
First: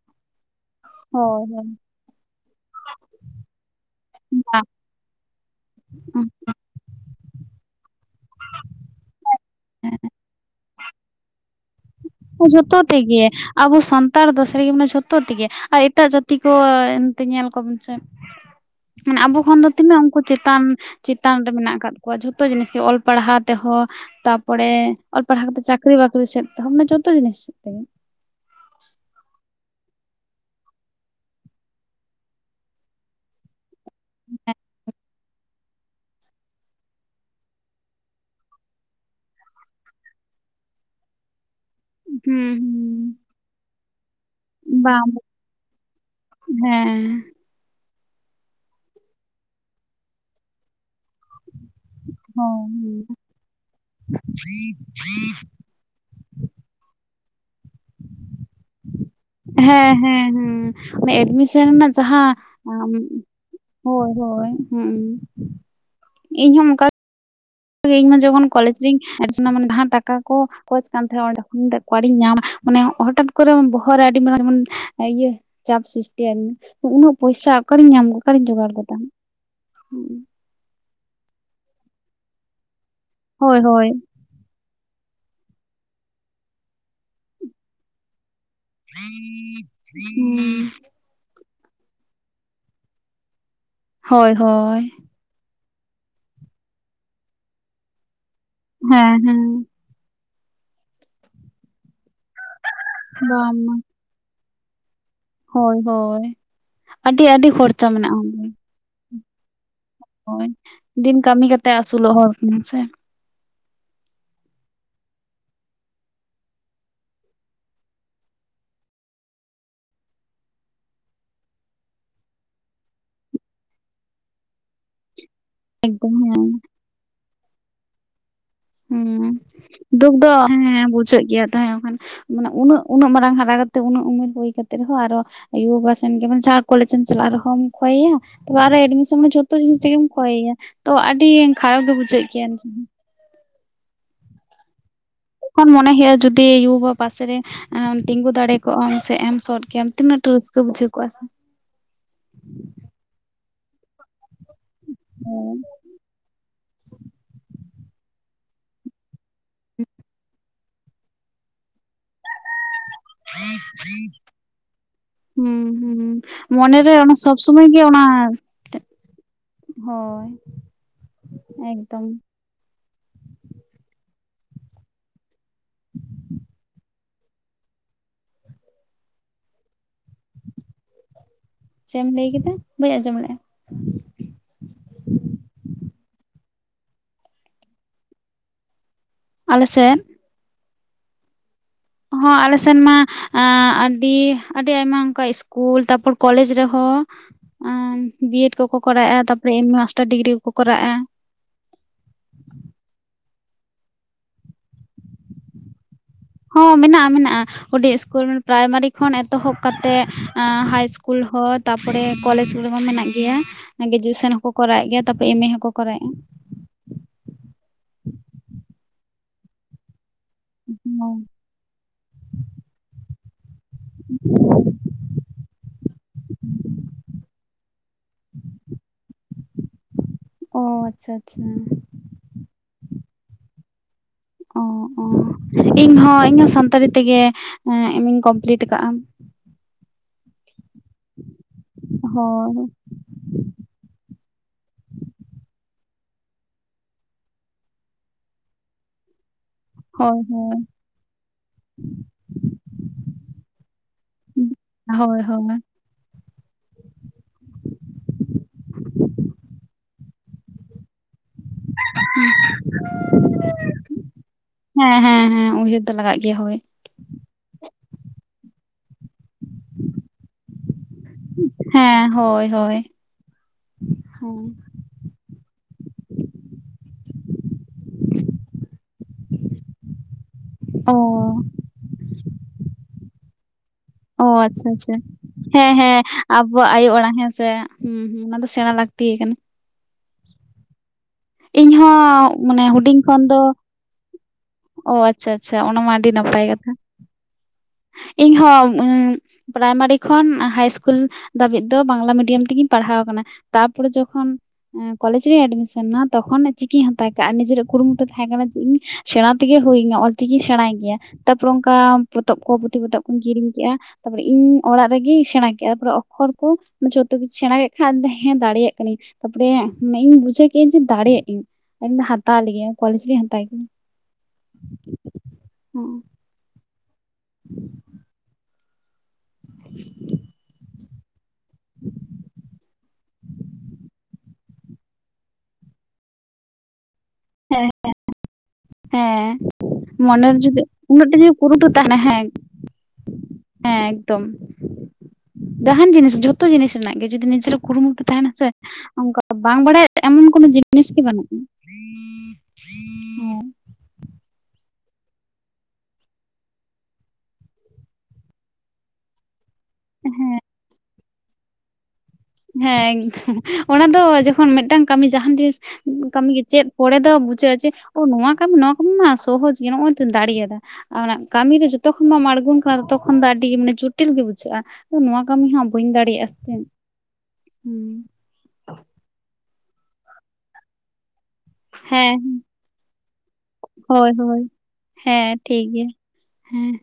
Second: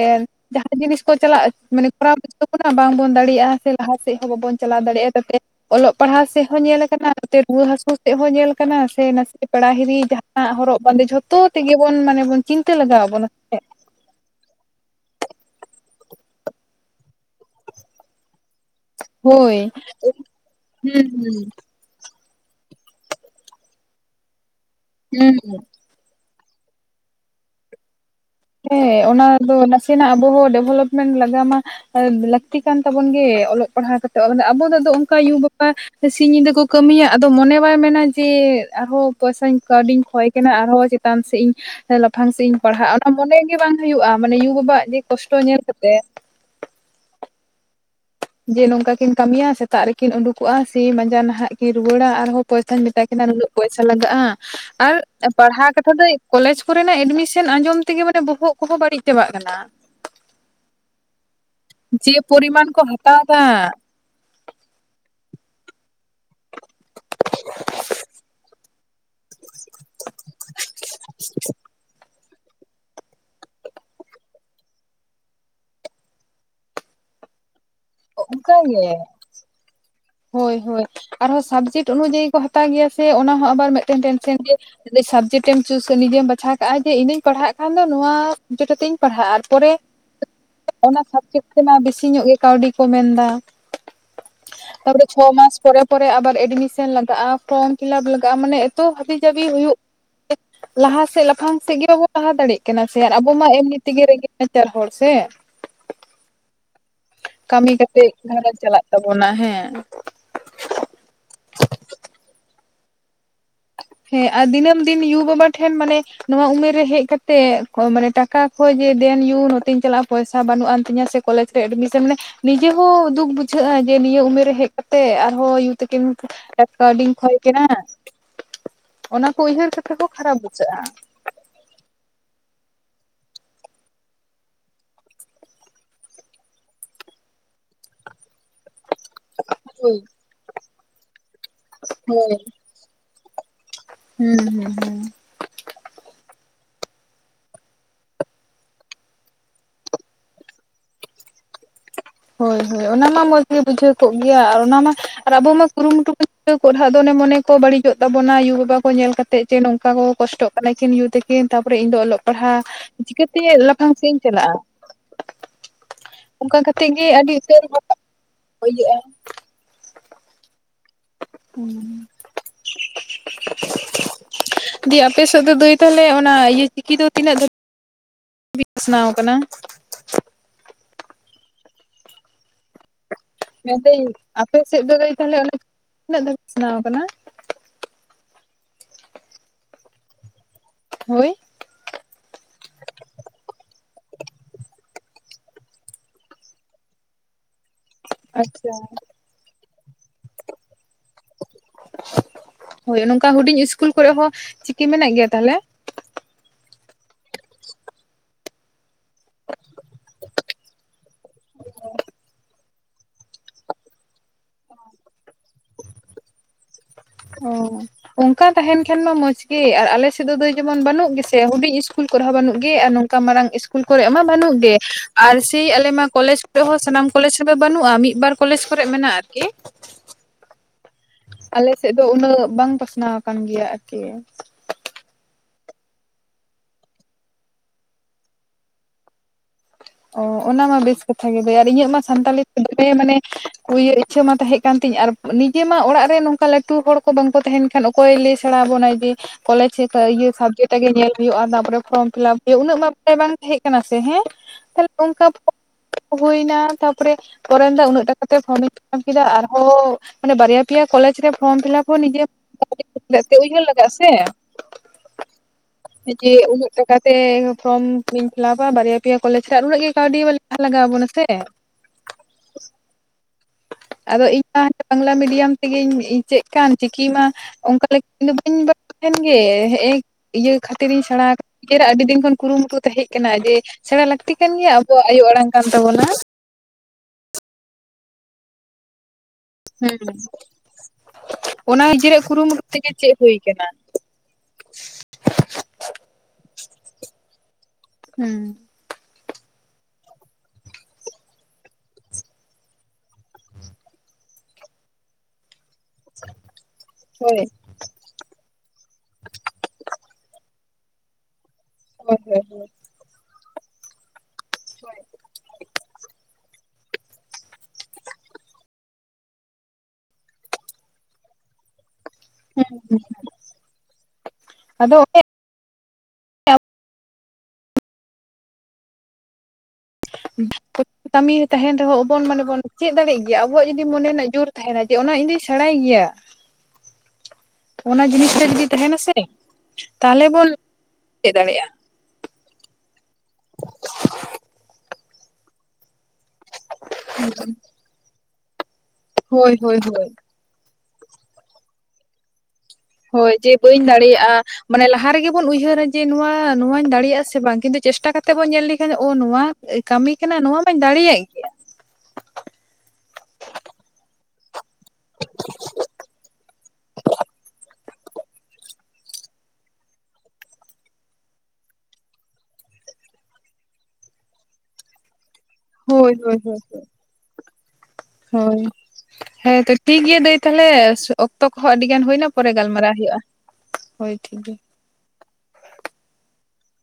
ᱡᱟᱦᱟᱸ ᱡᱤᱱᱤᱥ ᱠᱚ ᱦᱳᱭ ᱪᱟᱞᱟᱜ ᱦᱳᱭ ᱢᱟᱱᱮ ᱡᱚᱛᱚ ᱠᱷᱚᱱᱟᱜ ᱵᱟᱝᱵᱚᱱ ᱫᱟᱲᱮᱭᱟᱜ-ᱟ ᱥᱮ ᱞᱟᱦᱟ ᱥᱮᱫ ᱦᱚᱸ ᱵᱟᱵᱚᱱ ᱵᱟᱝ ᱪᱟᱞᱟᱣ ᱫᱟᱲᱮᱭᱟᱜ-ᱟ ᱡᱟᱛᱮ ᱚᱞᱚᱜ ᱯᱟᱲᱦᱟᱣ ᱥᱮᱫ ᱦᱚᱸ ᱧᱮᱞ ᱟᱠᱟᱱᱟ ᱨᱩᱣᱟᱹ ᱦᱟᱹᱥᱩ ᱦᱚᱸ ᱧᱮᱞ ᱠᱟᱱᱟ ᱥᱮ ᱱᱟᱥᱮ ᱯᱮᱲᱟ ᱦᱤᱨᱤ ᱡᱟᱦᱟᱱᱟᱜ ᱦᱚᱨᱚᱜ ᱵᱟᱸᱫᱮ ᱡᱷᱚᱛᱚ ᱛᱮᱜᱮ ᱵᱚᱱ ᱢᱟᱱᱮ ᱵᱚᱱ ᱪᱤᱱᱛᱟᱹ ᱡᱷᱚᱛᱚ ᱞᱟᱜᱟᱣ ᱛᱮᱜᱮ ᱵᱚᱱᱟ ᱟᱵᱚ ᱥᱟᱱ ᱥᱟᱱᱛᱟᱨ ᱫᱚ ᱥᱟᱹᱨᱤᱜᱮ ᱡᱷᱚᱛᱚ ᱛᱮᱜᱮ ᱟᱨ ᱮᱴᱟᱜ ᱡᱟᱹᱛᱤ ᱠᱚ ᱮᱱᱛᱮ ᱧᱮᱞ ᱠᱚᱢ ᱪᱮ ᱢᱟᱱᱮ ᱟᱵᱚ ᱦᱳᱭ ᱠᱷᱚᱱ ᱫᱚ ᱛᱤᱱᱟᱹᱜ ᱩᱱᱠᱩ ᱪᱮᱛᱟᱱ ᱦᱩᱸ ᱪᱮᱛᱟᱱ ᱦᱩᱸ ᱨᱮ ᱢᱮᱱᱟᱜ ᱟᱠᱟᱫ ᱡᱷᱚᱛᱚ ᱡᱤᱱᱤᱥ ᱚᱞ ᱯᱟᱲᱦᱟᱣ ᱛᱮᱦᱚᱸ ᱛᱟᱨᱯᱚᱨᱮ ᱚᱞ ᱦᱩᱸ ᱯᱟᱲᱦᱟᱣ ᱠᱟᱛᱮ ᱪᱟᱠ ᱪᱟᱹᱠᱨᱤ ᱵᱟᱹᱠᱨᱤ ᱥᱮᱫ ᱛᱮᱦᱚᱸ ᱡᱚᱛᱚ ᱡᱤᱱᱤᱥ ᱥᱮᱫ ᱛᱮᱜᱮ ᱦᱮᱸ ᱚᱱᱟ ᱫᱚ ᱱᱟᱥᱮᱱᱟᱜ ᱟᱵᱚ ᱦᱚᱸ ᱰᱮᱵᱷᱞᱚᱯᱢᱮᱱᱴ ᱞᱟᱜᱟᱣ ᱢᱟ ᱞᱟᱹᱠᱛᱤ ᱠᱟᱱ ᱛᱟᱵᱚᱱ ᱜᱮ ᱚᱞᱚᱜ ᱯᱟᱲᱦᱟᱣ ᱠᱟᱛᱮᱜ ᱟᱵᱚ ᱫᱚ ᱚᱝᱠᱟ ᱭᱩ ᱵᱟᱵᱟ ᱥᱤᱧ ᱧᱤᱫᱟᱹ ᱠᱚ ᱠᱟᱹᱢᱤᱭᱟ ᱟᱫᱚ ᱢᱚᱱᱮ ᱵᱟᱭ ᱢᱮᱱᱟ ᱡᱮ ᱟᱨᱦᱚᱸ ᱯᱚᱭᱥᱟᱧ ᱠᱟᱹᱣᱰᱤᱧ ᱠᱷᱚᱭ ᱠᱟᱱᱟ ᱟᱨᱦᱚᱸ ᱪᱮᱛᱟᱱ ᱥᱮᱫ ᱤᱧ ᱞᱟᱯᱷᱟᱝ ᱥᱮᱫ ᱤᱧ ᱯᱟᱲᱦᱟᱜᱼᱟ ᱚᱱᱟ ᱦᱩᱸ ᱢᱚᱱᱮ ᱜᱮ ᱵᱟᱝ ᱦᱳᱭᱳᱜ ᱢᱟᱱᱮ ᱭᱩ ᱵᱟᱵᱟ ᱦᱩᱸ ᱡᱮ ᱵᱟᱝ ᱠᱚᱥᱴᱚ ᱧᱮᱞ ᱠᱟᱛᱮ ᱦᱮᱸ ᱡᱮ ᱱᱚᱝᱠᱟ ᱠᱤᱱ ᱠᱟᱹᱢᱤᱭᱟ ᱥᱮᱛᱟᱜ ᱨᱮᱠᱤᱱ ᱩᱰᱩᱠᱚᱜᱼᱟ ᱥᱤ ᱢᱟᱸᱡᱟᱱ ᱱᱟᱦᱟᱜ ᱠᱤ ᱨᱩᱣᱟᱹᱲᱟ ᱟᱨᱦᱚᱸ ᱯᱚᱭᱥᱟᱧ ᱢᱮᱛᱟᱭ ᱦᱳᱭ ᱠᱤᱱᱟ ᱱᱩᱱᱟᱹᱜ ᱯᱚᱭᱥᱟ ᱞᱟᱜᱟᱜᱼᱟ ᱟᱨ ᱯᱟᱲᱦᱟᱣ ᱠᱟᱛᱷᱟ ᱫᱚ ᱠᱚᱞᱮᱡᱽ ᱠᱚᱨᱮᱱᱟᱜ ᱮᱰᱢᱤᱥᱚᱱ ᱟᱸᱡᱚᱢ ᱛᱮᱜᱮ ᱢᱟᱱᱮ ᱵᱚᱦᱚᱜ ᱠᱚᱦᱚᱸ ᱵᱟᱹᱲᱤᱡ ᱪᱟᱵᱟᱜ ᱠᱟᱱᱟ ᱦᱮᱸ ᱦᱮᱸ ᱦᱮᱸ ᱢᱟᱱᱮ ᱮᱰᱢᱤᱥᱚᱱ ᱨᱮᱱᱟᱜ ᱡᱮ ᱡᱟᱦᱟᱸ ᱯᱚᱨᱤᱢᱟᱱ ᱠᱚ ᱦᱟᱛᱟᱣ ᱫᱟ ᱦᱳᱭ ᱦᱳᱭ ᱦᱮ ᱤᱧ ᱦᱚᱸ ᱚᱝᱠᱟ ᱤᱧ ᱡᱚᱠᱷᱚᱱ ᱠᱚᱞᱮᱡ ᱨᱤᱧ [unintelligible] ᱴᱟᱠᱟ ᱠᱚ ᱠᱷᱚᱡ ᱠᱟᱱ ᱛᱟᱦᱮᱸᱱᱟ ᱛᱚᱷᱚᱱ ᱫᱚ ᱚᱠᱟᱨᱮ ᱧᱟᱢᱟ ᱢᱟᱱᱮ ᱦᱚᱴᱟᱛ ᱠᱚᱨᱮ ᱵᱚᱦᱚᱜ ᱨᱮ ᱟᱹᱰᱤ ᱢᱟᱨᱟᱝ ᱡᱮᱢᱚᱱ ᱤᱭᱟᱹ ᱪᱟᱯ ᱥᱤᱥᱴᱤᱢ ᱩᱱᱟᱹᱜ ᱯᱚᱭᱥᱟ ᱚᱠᱟᱨᱤᱧ ᱧᱟᱢ ᱚᱠᱟᱨᱤᱧ ᱚᱱᱠᱟ ᱡᱚᱜᱟᱭ ᱜᱮ ᱜᱟᱫᱟ ᱦᱳᱭ ᱦᱳᱭ ᱟᱨᱦᱚᱸ ᱥᱟᱵᱡᱮᱠᱴ ᱚᱱᱩᱡᱟᱭᱤ ᱠᱚ ᱦᱟᱛᱟᱣ ᱜᱮᱭᱟ ᱥᱮ ᱚᱱᱟ ᱦᱚᱸ ᱦᱳᱭ ᱟᱵᱟᱨ ᱦᱳᱭ ᱢᱤᱫᱴᱮᱱ ᱴᱮᱱ ᱥᱮ ᱥᱟᱵᱡᱮᱠᱴᱮ ᱮᱢ ᱪᱩᱡ ᱥᱮ ᱱᱤᱡᱮᱢ ᱵᱟᱪᱷᱟᱣ ᱠᱟᱜᱼᱟ ᱡᱮ ᱤᱧ ᱫᱚᱧ ᱯᱟᱲᱦᱟᱜ ᱠᱷᱟᱱ ᱫᱚ ᱱᱚᱣᱟ ᱪᱮᱠᱟ ᱛᱤᱧ ᱯᱟᱲᱦᱟᱜᱼᱟ ᱛᱟᱨᱯᱚᱨᱮ ᱚᱱᱟ ᱠᱷᱟᱹᱛᱤᱨ ᱛᱮᱢᱟ ᱵᱮᱥᱤ ᱧᱚᱜ ᱜᱮ ᱠᱟᱹᱣᱰᱤ ᱠᱚ ᱢᱮᱱᱫᱟ ᱦᱳᱭ ᱦᱳᱭ ᱛᱟᱯᱚᱨᱮ ᱪᱷᱚ ᱢᱟᱥ ᱯᱚᱨᱮ ᱯᱚᱨᱮ ᱟᱵᱟᱨ ᱮᱰᱢᱤᱥᱚᱱ ᱞᱟᱜᱟᱜᱼᱟ ᱯᱷᱚᱨᱚᱢ ᱯᱷᱤᱞᱟᱯ ᱞᱟᱜᱟᱜᱼᱟ ᱢᱟᱱᱮ ᱡᱚ ᱦᱟᱹᱵᱤ ᱦᱮᱸ ᱦᱮᱸ ᱡᱟᱹᱵᱤ ᱦᱩᱭᱩᱜ ᱞᱟᱦᱟ ᱥᱮᱫ ᱞᱟᱯᱷᱟᱝ ᱥᱮᱫ ᱜᱮ ᱵᱟᱵᱚ ᱞᱟᱦᱟ ᱫᱟᱲᱮ ᱠᱟᱱᱟ ᱥᱮ ᱟᱨ ᱟᱵᱚ ᱢᱟ ᱵᱟᱝᱢᱟ ᱮᱢᱱᱤ ᱛᱮᱜᱮ ᱨᱮᱜᱮᱡ ᱱᱟᱪᱟᱨ ᱦᱚᱲ ᱥᱮ ᱦᱳᱭ ᱦᱳᱭ ᱟᱹᱰᱤ ᱟᱹᱰᱤ ᱠᱟᱹᱢᱤ ᱠᱷᱚᱨᱪᱟ ᱠᱟᱛᱮᱜ ᱢᱮᱱᱟᱜᱼᱟ ᱾ ᱜᱷᱟᱨᱚᱸᱡᱽ ᱪᱟᱞᱟᱜ ᱛᱟᱵᱚᱱᱟ ᱦᱮᱸ ᱦᱳᱭ ᱫᱤᱱ ᱠᱟᱹᱢᱤ ᱠᱟᱛᱮ ᱟᱹᱥᱩᱞᱚᱜ ᱦᱚᱲ ᱠᱟᱱᱟ ᱥᱮ ᱦᱮᱸ ᱟᱨ ᱫᱤᱱᱟᱹᱢ ᱫᱤᱱ ᱭᱩ ᱵᱟᱵᱟ ᱴᱷᱮᱱ ᱢᱟᱱᱮ ᱱᱚᱣᱟ ᱩᱢᱮᱨ ᱨᱮ ᱦᱮᱡ ᱠᱟᱛᱮᱜ ᱢᱟᱱᱮ ᱴᱟᱠᱟ ᱠᱷᱚᱭ ᱡᱮ ᱫᱮᱱ ᱧᱩ ᱱᱚᱛᱮᱧ ᱪᱟᱞᱟᱜᱼᱟ ᱯᱚᱭᱥᱟ ᱵᱟᱹᱱᱩᱜ ᱟᱱ ᱛᱤᱧᱟ ᱥᱮ ᱠᱚᱞᱮᱡᱽ ᱨᱮ ᱮᱰᱢᱤᱥᱮᱱ ᱢᱟᱱᱮ ᱱᱤᱡᱮ ᱦᱚᱸ ᱫᱩᱠ ᱵᱩᱡᱷᱟᱹᱜᱼᱟ ᱡᱮ ᱱᱤᱭᱟᱹ ᱩᱢᱮᱨ ᱨᱮ ᱦᱮᱡ ᱠᱟᱛᱮ ᱟᱨᱦᱚᱸᱛ ᱭᱩ ᱛᱤᱠᱤᱱ ᱮᱠᱫᱚᱢ ᱦᱮᱸ ᱠᱟᱹᱣᱰᱤᱧ ᱠᱷᱚᱭ ᱠᱤᱱᱟ ᱚᱱᱟ ᱦᱩᱸ ᱠᱚ ᱩᱭᱦᱟᱹᱨ ᱠᱟᱛᱮ ᱦᱚᱸ ᱫᱩᱠ ᱫᱚ ᱠᱷᱟᱨᱟᱯ ᱵᱩᱡᱷᱟᱹᱜᱼᱟ᱾ ᱦᱮᱸ ᱵᱩᱡᱷᱟᱹᱜ ᱜᱤᱭᱟ ᱦᱮᱸ ᱛᱟᱦᱮᱭᱠᱷᱟᱱ ᱢᱟᱱᱮ ᱩᱱᱟᱹᱜ ᱩᱱᱟᱹᱜ ᱢᱟᱨᱟᱝ ᱦᱟᱨᱟ ᱠᱟᱛᱮ ᱩᱱᱟᱹᱜ ᱩᱢᱮᱨ ᱦᱩᱭ ᱠᱟᱛᱮ ᱨᱮᱦᱚᱸ ᱟᱨᱦᱚ ᱭᱩ ᱵᱟᱵᱟ ᱥᱮᱱᱜᱟᱱ ᱡᱟᱦᱟᱸ ᱠᱚᱞᱮᱡᱽ ᱮᱢ ᱪᱟᱞᱟᱜ ᱟᱨ ᱨᱮᱦᱚᱸᱢ ᱠᱚᱭᱮ-ᱭᱟ᱾ [inaudible] ᱡᱷᱚᱛᱚ ᱦᱳᱭ ᱡᱤᱱᱛᱤᱜᱤᱢ ᱠᱷᱚᱭ ᱭᱟ ᱛᱚ ᱟᱹᱰᱤ ᱠᱷᱟᱨᱟᱯ ᱜᱮ ᱵᱩᱡᱷᱟᱹᱜ ᱦᱳᱭ ᱜᱮᱭᱟ᱾ [inaudible] ᱦᱩᱸ ᱠᱷᱚᱱ ᱢᱚᱱᱮ ᱦᱩᱭᱩᱜᱟ ᱡᱚᱫᱤ ᱭᱩ ᱵᱟᱵᱟ ᱯᱟᱥᱮ ᱨᱮ ᱟᱢ ᱛᱤᱸᱜᱩ ᱫᱟᱲᱮ ᱠᱚᱜᱼᱟᱢ ᱥᱮ ᱮᱢ ᱥᱚᱫ ᱠᱮᱭᱟᱢ ᱛᱤᱱᱟᱹᱜ ᱴᱟ ᱨᱟᱹᱥᱠᱟᱹ ᱵᱩᱡᱷᱟᱹᱣ ᱠᱚᱜᱟ ᱥᱮ ᱦᱳᱭ ᱦᱳ ᱚᱱᱟ ᱢᱟ ᱢᱚᱡ ᱜᱮ ᱵᱩᱡᱷᱟᱹᱣ ᱠᱚᱜ ᱜᱤᱭᱟ ᱟᱨ ᱚᱱᱟ ᱢᱟ ᱟᱨ ᱟᱵᱚ ᱢᱟ ᱦᱩᱸ ᱠᱩᱨᱩᱢᱩᱴᱩ ᱠᱚᱲᱦᱟᱜ ᱫᱚ ᱚᱱᱮ ᱢᱚᱱᱮ ᱠᱚ ᱵᱟᱹᱲᱤᱡᱚᱜ ᱛᱟᱵᱚᱱᱟ ᱭᱩ ᱵᱟᱵᱟ ᱠᱚ ᱧᱮᱞ ᱠᱟᱛᱮᱜ ᱡᱮ ᱱᱚᱝᱠᱟ ᱠᱚ ᱠᱚᱥᱴᱚᱜ ᱠᱟᱱᱟᱠᱤᱱ ᱭᱩ ᱛᱟᱹᱠᱤᱱ ᱛᱟᱨᱯᱮ ᱤᱧ ᱫᱚ ᱚᱞᱚᱜ ᱯᱟᱲᱦᱟᱜ ᱪᱤᱠᱟᱹᱛᱮ ᱞᱟᱯᱷᱟᱝ ᱥᱮᱫ ᱤᱧ ᱪᱟᱞᱟᱜᱼᱟ ᱦᱩᱸ ᱦᱩᱸ ᱚᱱᱠᱟ ᱢᱚᱱᱮ ᱠᱟᱛᱮᱜ ᱮᱨᱮ ᱜᱮ ᱚᱱᱟ ᱟᱹᱰᱤ ᱥᱚᱵ ᱩᱛᱟᱹᱨ ᱥᱚᱢᱚᱭ ᱜᱮ ᱚᱱᱟ ᱦᱚᱲ ᱛᱮ ᱤᱭᱟᱹᱜᱼᱟ ᱦᱚᱭ ᱦᱩᱸ [inaudible] ᱫᱤᱭ ᱟᱯᱮ ᱥᱮᱫ ᱫᱚ ᱫᱟᱹᱭ ᱛᱟᱦᱚᱞᱮ ᱚᱱᱟ ᱪᱤᱠᱤ ᱫᱚ ᱛᱤᱱᱟᱹᱜ ᱫᱷᱟᱵᱤᱪ ᱵᱤᱫ ᱯᱟᱥᱱᱟᱣ ᱠᱟᱱᱟ ᱪᱮᱫ ᱮᱢ ᱞᱟᱹᱭ ᱠᱤᱫᱟ ᱵᱟᱹᱧ ᱟᱸᱡᱚᱢ ᱞᱮᱼᱟ ᱢᱮᱱᱫᱟᱹᱧ ᱟᱯᱮ ᱥᱮᱫ ᱫᱚ ᱫᱟᱹᱭ ᱛᱟᱦᱚᱞᱮ ᱚᱱ ᱛᱤᱱᱟᱹᱜ ᱫᱷᱟᱵᱤᱡ ᱯᱟᱥᱱᱟᱭ ᱠᱟᱱᱟ ᱟᱞᱮ ᱥᱮᱫ ᱦᱩᱭ ᱦᱚᱸ ᱟᱞᱮ ᱥᱮᱱ ᱢᱟ ᱮᱸ ᱟᱹᱰᱤ ᱟᱹᱰᱤ ᱟᱭᱢᱟ ᱚᱝᱠᱟ ᱤᱥᱠᱩᱞ ᱛᱟᱨᱯᱚᱨ ᱠᱚᱞᱮᱡ ᱨᱮᱦᱚᱸ ᱮᱸ ᱵᱤᱭᱮᱰ ᱟᱪᱪᱷᱟ ᱠᱚᱠᱚ ᱠᱚᱨᱟᱣᱮᱜᱼᱟ ᱛᱟᱯᱚᱨᱮ ᱮᱢ ᱢᱮ ᱢᱟᱥᱴᱟᱨ ᱰᱤᱜᱽᱨᱤ ᱠᱚᱠᱚ ᱠᱚᱨᱟᱣᱜᱼᱟ ᱦᱳᱭ ᱚᱱᱮ ᱰᱚᱝᱠᱟ ᱦᱩᱰᱤᱧ ᱤᱥᱠᱩᱞ ᱠᱚᱨᱮ ᱦᱚᱸ ᱪᱤᱠᱤ ᱢᱮᱱᱟᱜ ᱜᱮᱭᱟ ᱛᱟᱦᱞᱮ ᱦᱚᱸ ᱢᱮᱱᱟᱜᱼᱟ ᱢᱮᱱᱟᱜᱼᱟ ᱦᱩᱰᱤᱧ ᱤᱥᱠᱩᱞ ᱯᱨᱟᱭᱢᱟᱨᱤ ᱠᱷᱚᱱ ᱮᱛᱚᱦᱚᱵ ᱠᱟᱛᱮ ᱦᱟᱭ ᱤᱥᱠᱩᱞ ᱤᱥᱠᱩᱞ ᱦᱚᱸ ᱛᱟᱯᱚᱨᱮ ᱠᱚᱞᱮᱡᱽ ᱠᱚᱨᱮ ᱦᱚᱸ ᱢᱮᱱᱟᱜ ᱜᱮᱭᱟ ᱜᱨᱮᱡᱩᱭᱮᱥᱚᱱ ᱦᱚᱸᱠᱚ ᱠᱚᱨᱟᱣᱮᱫ ᱜᱮᱭᱟ ᱛᱟᱨᱯᱚᱨ ᱮᱢ ᱮ ᱦᱚᱠᱚ ᱠᱚᱨᱟᱣᱮᱜᱼᱟ ᱚᱸ ᱚᱱᱠᱟ ᱛᱟᱹᱦᱮᱱ ᱠᱷᱟᱱ ᱢᱟ ᱢᱚᱸᱡᱽ ᱜᱮ ᱟᱨ ᱟᱞᱮᱥᱮᱫ ᱫᱚ ᱡᱮᱢᱚᱱ ᱵᱟᱹᱱᱩᱜ ᱜᱮᱥᱮ ᱦᱩᱰᱤᱧ [inaudible] ᱠᱩᱞ ᱠᱚᱨᱮ ᱦᱚᱸ ᱵᱟᱹᱱᱩᱜ ᱜᱮ ᱟᱨ ᱱᱚᱝᱠᱟ ᱢᱟᱨᱟᱝ ᱤᱥᱠᱩᱞ ᱠᱚᱨᱮ ᱢᱟ ᱵᱟᱹᱱᱩᱜ ᱜᱮ ᱟᱨᱥᱤ ᱟᱞᱮᱢᱟ ᱠᱚᱞᱮᱡ ᱠᱚᱨᱮ ᱦᱚᱸ ᱥᱟᱱᱟᱢ ᱠᱚᱞᱮᱡ ᱨᱮᱫᱚ ᱵᱟᱹᱱᱩᱜᱼᱟ ᱢᱤᱫ ᱵᱟᱨ ᱠᱚᱞᱮᱡ ᱠᱚᱨᱮ ᱢᱮᱱᱟᱜᱼᱟ ᱟᱨᱠᱤ ᱚ ᱟᱪᱪᱷᱟ ᱟᱪᱪᱷᱟ ᱟᱞᱮ ᱥᱮᱫ ᱫᱚ ᱩᱱᱟᱹᱜ ᱵᱟᱝ ᱯᱟᱥᱱᱟᱣ ᱟᱠᱟᱱ ᱜᱮᱭᱟ ᱟᱨᱠᱤ ᱚ ᱚ ᱤᱧ ᱦᱚᱸ ᱤᱧ ᱦᱚᱸᱚᱸ ᱥᱟᱱᱛᱟᱲᱤ ᱛᱮᱜᱮ ᱮ ᱢᱮ ᱠᱚᱢᱯᱞᱤᱤᱴ ᱟᱠᱟᱫᱼᱟ ᱚ ᱚᱱᱟ ᱢᱟ ᱵᱮᱥ ᱠᱟᱛᱷᱟ ᱜᱮ ᱤᱧᱟᱹᱜ ᱢᱟ ᱦᱳᱭ ᱥᱟᱱᱛᱟᱞᱤᱮ ᱢᱟᱱᱮ ᱤᱭᱟᱹ ᱤᱪᱪᱷᱟᱹ ᱢᱟ ᱛᱟᱦᱮᱸᱠᱟᱱ ᱛᱤᱧ ᱟᱨ ᱱᱤᱡᱮ ᱢᱟ ᱚᱲᱟᱜ ᱨᱮ ᱱᱚᱝᱠᱟ ᱞᱟᱹᱴᱩ ᱦᱚᱲ ᱠᱚ ᱵᱟᱝᱠᱚ ᱛᱟᱦᱮᱱ ᱠᱷᱟᱱ ᱚᱠᱚᱭ ᱞᱮᱭ ᱥᱮᱬᱟ ᱟᱵᱚᱱᱟ ᱡᱮ ᱠᱚᱞᱮᱡ ᱪᱮᱫ ᱞᱮᱠᱟ ᱦᱳᱭ ᱤᱭᱟ ᱥᱟᱵᱡᱮᱴ ᱦᱳᱭ ᱟᱜᱮ ᱧᱮᱞ ᱦᱩᱭᱩᱜᱟ ᱛᱟᱨ ᱯᱚᱨᱮ ᱯᱷᱚᱨᱚᱢ ᱯᱷᱤᱞᱟᱯ ᱦᱩᱭᱩᱜᱟ ᱩᱱᱟᱹᱜ ᱢᱟ ᱵᱟᱝ ᱛᱟᱦᱮᱸ ᱠᱟᱱᱟ ᱥᱮ ᱦᱮᱸ ᱛᱟᱦᱞᱮ ᱦᱳᱭ ᱚᱱᱠᱟ ᱦᱳᱭ [unintelligible] ᱦᱩᱭᱱᱟ ᱯᱚᱨᱟᱱ ᱫᱟ ᱩᱱᱟᱹᱜ ᱴᱟᱠᱟ ᱠᱟᱛᱮ ᱯᱷᱚᱨᱚᱢ ᱮᱭ ᱯᱷᱤᱞᱤᱢ ᱠᱤᱫᱟ ᱟᱨᱦᱚ ᱢᱟᱱᱮ ᱵᱟᱨᱭᱟ ᱯᱤᱭᱥ ᱠᱚᱞᱮᱡ ᱨᱮ ᱯᱷᱚᱨᱚᱢ ᱯᱷᱤᱞᱟᱯ ᱦᱚᱸ ᱱᱤᱡᱮ [unintelligible] ᱛᱮ ᱩᱭᱦᱟᱹᱨ ᱞᱟᱜᱟᱜᱼᱟ ᱥᱮ ᱦᱮᱸ ᱦᱮᱸ ᱦᱮᱸ ᱩᱭᱦᱟᱹᱨ ᱫᱚ ᱞᱟᱜᱟᱜ ᱜᱮᱭᱟ ᱦᱳᱭ ᱪᱤᱠᱟᱛᱮ ᱯᱷᱚᱨᱚᱢ ᱯᱷᱤᱞᱟᱯᱼᱟ ᱵᱟᱨᱭᱟ ᱯᱮᱭᱟ ᱠᱚᱞᱮᱡ ᱨᱮ ᱩᱱᱟᱹᱜ ᱜᱮ ᱠᱟᱹᱣᱰᱤ ᱞᱟᱜᱟᱣ ᱟ ᱵᱚᱱᱟ ᱥᱮ ᱦᱮᱸ ᱦᱳᱭ ᱦᱳᱭ ᱟᱫᱚ ᱤᱧ ᱦᱮᱸ ᱢᱟ ᱵᱟᱝᱞᱟ ᱢᱤᱰᱤᱭᱟᱢ ᱛᱮᱜᱮᱧ ᱪᱮᱫ ᱠᱟᱱ ᱪᱤᱠᱤ ᱢᱟ ᱚᱝᱠᱟ [inaudible] ᱤᱭᱟᱹ ᱠᱷᱟᱹᱛᱤᱨ ᱚ ᱤᱧ ᱥᱮᱬᱟ ᱟᱠᱟᱫᱟ ᱟᱹᱰᱤ ᱫᱤᱱ ᱠᱷᱚᱱ ᱠᱩᱨᱩᱢᱩᱴᱩ ᱛᱟᱦᱮᱸ ᱠᱟᱱᱟ ᱡᱮ ᱥᱮᱬᱟ ᱚ ᱞᱟᱹᱠᱛᱤ ᱠᱟᱱ ᱟᱪᱪᱷᱟ ᱜᱮᱭᱟ ᱟᱪᱪᱷᱟ ᱟᱵᱚᱣᱟᱜ ᱟᱭᱳ ᱟᱲᱟᱝ ᱠᱟᱱ ᱦᱮᱸ ᱦᱮᱸ ᱛᱟᱵᱚᱱᱟ ᱟᱵᱚᱣᱟᱜ ᱟᱭᱳ ᱟᱲᱟᱝ ᱦᱮᱸ ᱥᱮ ᱦᱩᱸ ᱦᱩᱸ ᱚᱱᱟ ᱫᱚ ᱥᱮᱬᱟ ᱞᱟᱹᱠᱛᱤ ᱠᱟᱱᱟ ᱦᱮᱸ [inaudible] ᱤᱧ ᱚᱱᱟ ᱦᱚ ᱱᱤᱡᱮᱨᱟᱜ ᱠᱩᱨᱩᱢᱩᱴᱩ ᱢᱟᱱᱮ ᱛᱮᱜᱮ ᱦᱩᱰᱤᱧ ᱪᱮᱫ ᱠᱷᱚᱱ ᱦᱩᱭ ᱫᱚ ᱠᱟᱱᱟ ᱚ ᱟᱪᱪᱷᱟ ᱟᱪᱪᱷᱟ ᱚᱱᱟᱢᱟ ᱟᱹᱰᱤ ᱱᱟᱯᱟᱭ ᱠᱟᱛᱷᱟ ᱦᱩᱸ ᱤᱧᱦᱚᱸ ᱩᱸ ᱯᱨᱟᱭᱢᱟᱨᱤ ᱠᱷᱚᱱ ᱦᱟᱭ ᱤᱥᱠᱩᱞ ᱫᱷᱟᱹᱵᱤᱡ ᱫᱚ ᱵᱟᱝᱞᱟ ᱢᱤᱰᱤᱭᱟᱢ ᱛᱮᱜᱮᱧ ᱯᱟᱲᱦᱟᱣ ᱟᱠᱟᱱᱟ ᱛᱟᱯᱚᱨᱮ ᱡᱚᱠᱷᱚᱱ ᱠᱚᱞᱮᱡ ᱨᱤᱧ ᱮᱰᱢᱤᱥᱚᱱ ᱮᱱᱟ ᱛᱚᱠᱷᱚᱱ ᱪᱤᱠᱤᱧ ᱦᱟᱛᱟᱣ ᱠᱟᱜᱼᱟ ᱦᱳᱭ ᱱᱤᱡᱮᱨ ᱠᱩᱨᱩᱢᱩᱴᱩ ᱛᱟᱦᱮᱸ ᱠᱟᱱᱟ ᱡᱮ ᱤᱧ ᱥᱮᱬᱟ ᱛᱮᱜᱮ ᱦᱩᱭ ᱤᱧᱟᱹ ᱚᱞᱪᱤᱠᱤᱧ ᱥᱮᱬᱟᱭ ᱜᱮᱭᱟ ᱛᱟᱯᱚᱨᱮ ᱚᱝᱠᱟ ᱦᱳᱭ ᱯᱚᱛᱚᱵ ᱦᱳᱭ ᱠᱚ ᱯᱩᱛᱷᱤ ᱯᱚᱛᱚᱵ ᱠᱩᱧ ᱠᱤᱨᱤᱧ ᱠᱮᱫᱼᱟ ᱛᱟᱨᱯᱚᱨᱮ ᱤᱧ ᱚᱲᱟᱜ ᱦᱳᱭ ᱨᱮᱜᱤᱧ ᱥᱮᱬᱟ ᱠᱮᱜᱟ ᱛᱟᱨᱯᱚᱨᱮ ᱚᱠᱷᱚᱲ ᱠᱩ ᱡᱚᱛᱚ ᱠᱤᱪᱷᱩ ᱥᱮᱬᱟ ᱠᱮᱫ ᱠᱷᱟᱡ ᱦᱮᱸ ᱫᱟᱲᱮᱭᱟᱜ ᱠᱟᱹᱧ ᱛᱟᱯᱚᱨ ᱢᱟᱱᱮ ᱤᱧ ᱵᱩᱡᱷᱟᱹᱣ ᱠᱮᱜ ᱤᱧ ᱡᱮ ᱫᱟᱲᱮᱭᱟᱜ ᱟᱹᱧ ᱟᱹᱞᱤᱧ ᱫᱚ ᱦᱟᱛᱟᱣ ᱞᱮᱜ ᱠᱚᱞᱮᱡᱽ ᱞᱤᱧ ᱦᱟᱛᱟᱣ ᱠᱮ ᱦᱩ ᱟᱫᱚ [inaudible] [unintelligible] ᱠᱟᱹᱢᱤ ᱛᱟᱦᱮᱱ ᱨᱮᱦᱚᱸ ᱟᱵᱚᱱ ᱢᱟᱱᱮ ᱵᱚᱱ ᱪᱮᱫ ᱫᱟᱲᱮᱭᱟᱜ ᱜᱮᱭᱟ ᱟᱵᱚᱣᱟᱜ ᱡᱩᱫᱤ ᱢᱚᱱᱮ ᱨᱮᱱᱟᱜ ᱡᱳᱨ ᱛᱟᱦᱮᱱᱟ ᱡᱮ ᱚᱱᱟ ᱤᱧᱫᱚᱧ ᱥᱮᱬᱟᱭ ᱜᱮᱭᱟ ᱦᱮᱸ ᱚᱱᱟ ᱡᱤᱱᱤᱥ ᱛᱟᱦᱮᱸ ᱦᱮᱸ ᱢᱚᱱᱮᱨ ᱡᱩᱫᱤ ᱩᱱᱟᱹᱜᱴᱟ ᱪᱮᱫ ᱠᱩᱨᱩᱴᱩ ᱫᱟᱲᱮᱭᱟᱜᱼᱟ ᱛᱟᱦᱮᱱᱟ ᱦᱮᱸ ᱦᱮᱸ ᱮᱠᱫᱚᱢ ᱡᱟᱦᱟᱱ ᱡᱤᱱᱤᱥ ᱡᱚᱛᱚ ᱡᱤᱱᱤᱥ ᱨᱮᱱᱟᱜ ᱜᱮ ᱡᱩᱫᱤ ᱱᱤᱡᱮᱨᱟᱜ ᱠᱩᱨᱩᱢᱩᱴᱩ ᱛᱟᱦᱮᱱᱟ ᱥᱮ ᱚᱱᱠᱟ ᱦᱳᱭ ᱵᱟᱝ ᱦᱳᱭ ᱵᱟᱲᱟᱭ ᱦᱳᱭ ᱮᱢᱚᱱ ᱠᱳᱱᱳ ᱡᱤᱱᱤᱥ ᱜᱮ ᱵᱟᱹᱱᱩᱜᱼᱟ ᱦᱳᱭ ᱡᱮ ᱵᱟᱹᱧ ᱫᱟᱲᱮᱭᱟᱜᱼᱟ ᱢᱟᱱᱮ ᱞᱟᱦᱟ ᱨᱮᱜᱮ ᱵᱚᱱ ᱩᱭᱦᱟᱹᱨᱟ ᱡᱮ ᱱᱚᱣᱟ ᱱᱚᱣᱟᱧ ᱫᱟᱲᱮᱭᱟᱜᱼᱟ ᱥᱮ ᱵᱟᱝ ᱠᱤᱱᱛᱩ ᱪᱮᱥᱴᱟ ᱠᱟᱛᱮᱜ ᱵᱚᱱ ᱧᱮᱞ ᱞᱮᱠᱷᱟᱱ ᱚ ᱱᱚᱣᱟ ᱠᱟᱹᱢᱤ ᱠᱟᱱᱟ ᱦᱮᱸ ᱱᱚᱣᱟ ᱢᱟᱧ ᱫᱟᱲᱮᱭᱟᱜ ᱜᱮᱭᱟ ᱦᱮᱸ ᱚᱱᱟ ᱫᱚ ᱡᱚᱠᱷᱚᱱ ᱢᱤᱫᱴᱟᱝ ᱠᱟᱹᱢᱤ ᱡᱟᱦᱟᱱ ᱡᱤᱱᱤᱥ ᱠᱟᱹᱢᱤ ᱜᱮ ᱪᱮᱫ ᱯᱚᱨᱮ ᱫᱚ ᱵᱩᱡᱷᱟᱹᱜᱼᱟ ᱡᱮ ᱛ ᱱᱚᱣᱟ ᱠᱟᱹᱢᱤ ᱱᱚᱣᱟ ᱠᱚᱢᱤ ᱢᱟ ᱥᱚᱦᱚᱡᱽ ᱜᱮ ᱱᱚᱜ ᱱᱚᱭ ᱛᱢ ᱫᱟᱲᱮᱭᱟᱫᱟ ᱠᱟᱹᱢᱤ ᱫᱚ ᱡᱚᱛᱚᱠᱷᱚᱱ ᱵᱟᱢ ᱟᱬᱜᱚᱱ ᱠᱟᱱᱟ ᱛᱚᱠᱷᱚᱱ ᱫᱚ ᱟᱹᱰᱤ ᱟᱱᱮ ᱡᱚᱴᱤᱞ ᱜᱮ ᱵᱩᱡᱷᱟᱹᱜᱼᱟ ᱱᱚᱣᱟ ᱠᱟᱹᱢᱤ ᱦᱚᱸ᱾ ᱵᱟᱹᱧ ᱦᱳᱭ ᱫᱟᱲᱮᱭᱟᱜᱼᱟ ᱥᱮ ᱪᱮᱫ ᱦᱩᱸ ᱦᱳ ᱦᱮᱸᱛᱚ ᱴᱷᱤᱠ ᱜᱮᱭᱟ ᱫᱟᱹᱭ ᱛᱟᱦᱞᱮ ᱚᱠᱛᱚ ᱠᱚᱦᱚᱸ ᱟᱹᱰᱤ ᱜᱟᱱ ᱦᱮᱸ ᱦᱩᱭᱳᱱᱟ ᱯᱚᱨᱮ ᱜᱟᱞᱢᱟᱨᱟᱣ ᱦᱩᱭᱩᱜᱼᱟ ᱦᱳᱭ ᱴᱷᱤᱠ ᱜᱮᱭᱟ ᱦᱮᱸ ᱴᱷᱤᱠ ᱜᱮᱭᱟ ᱦᱮᱸ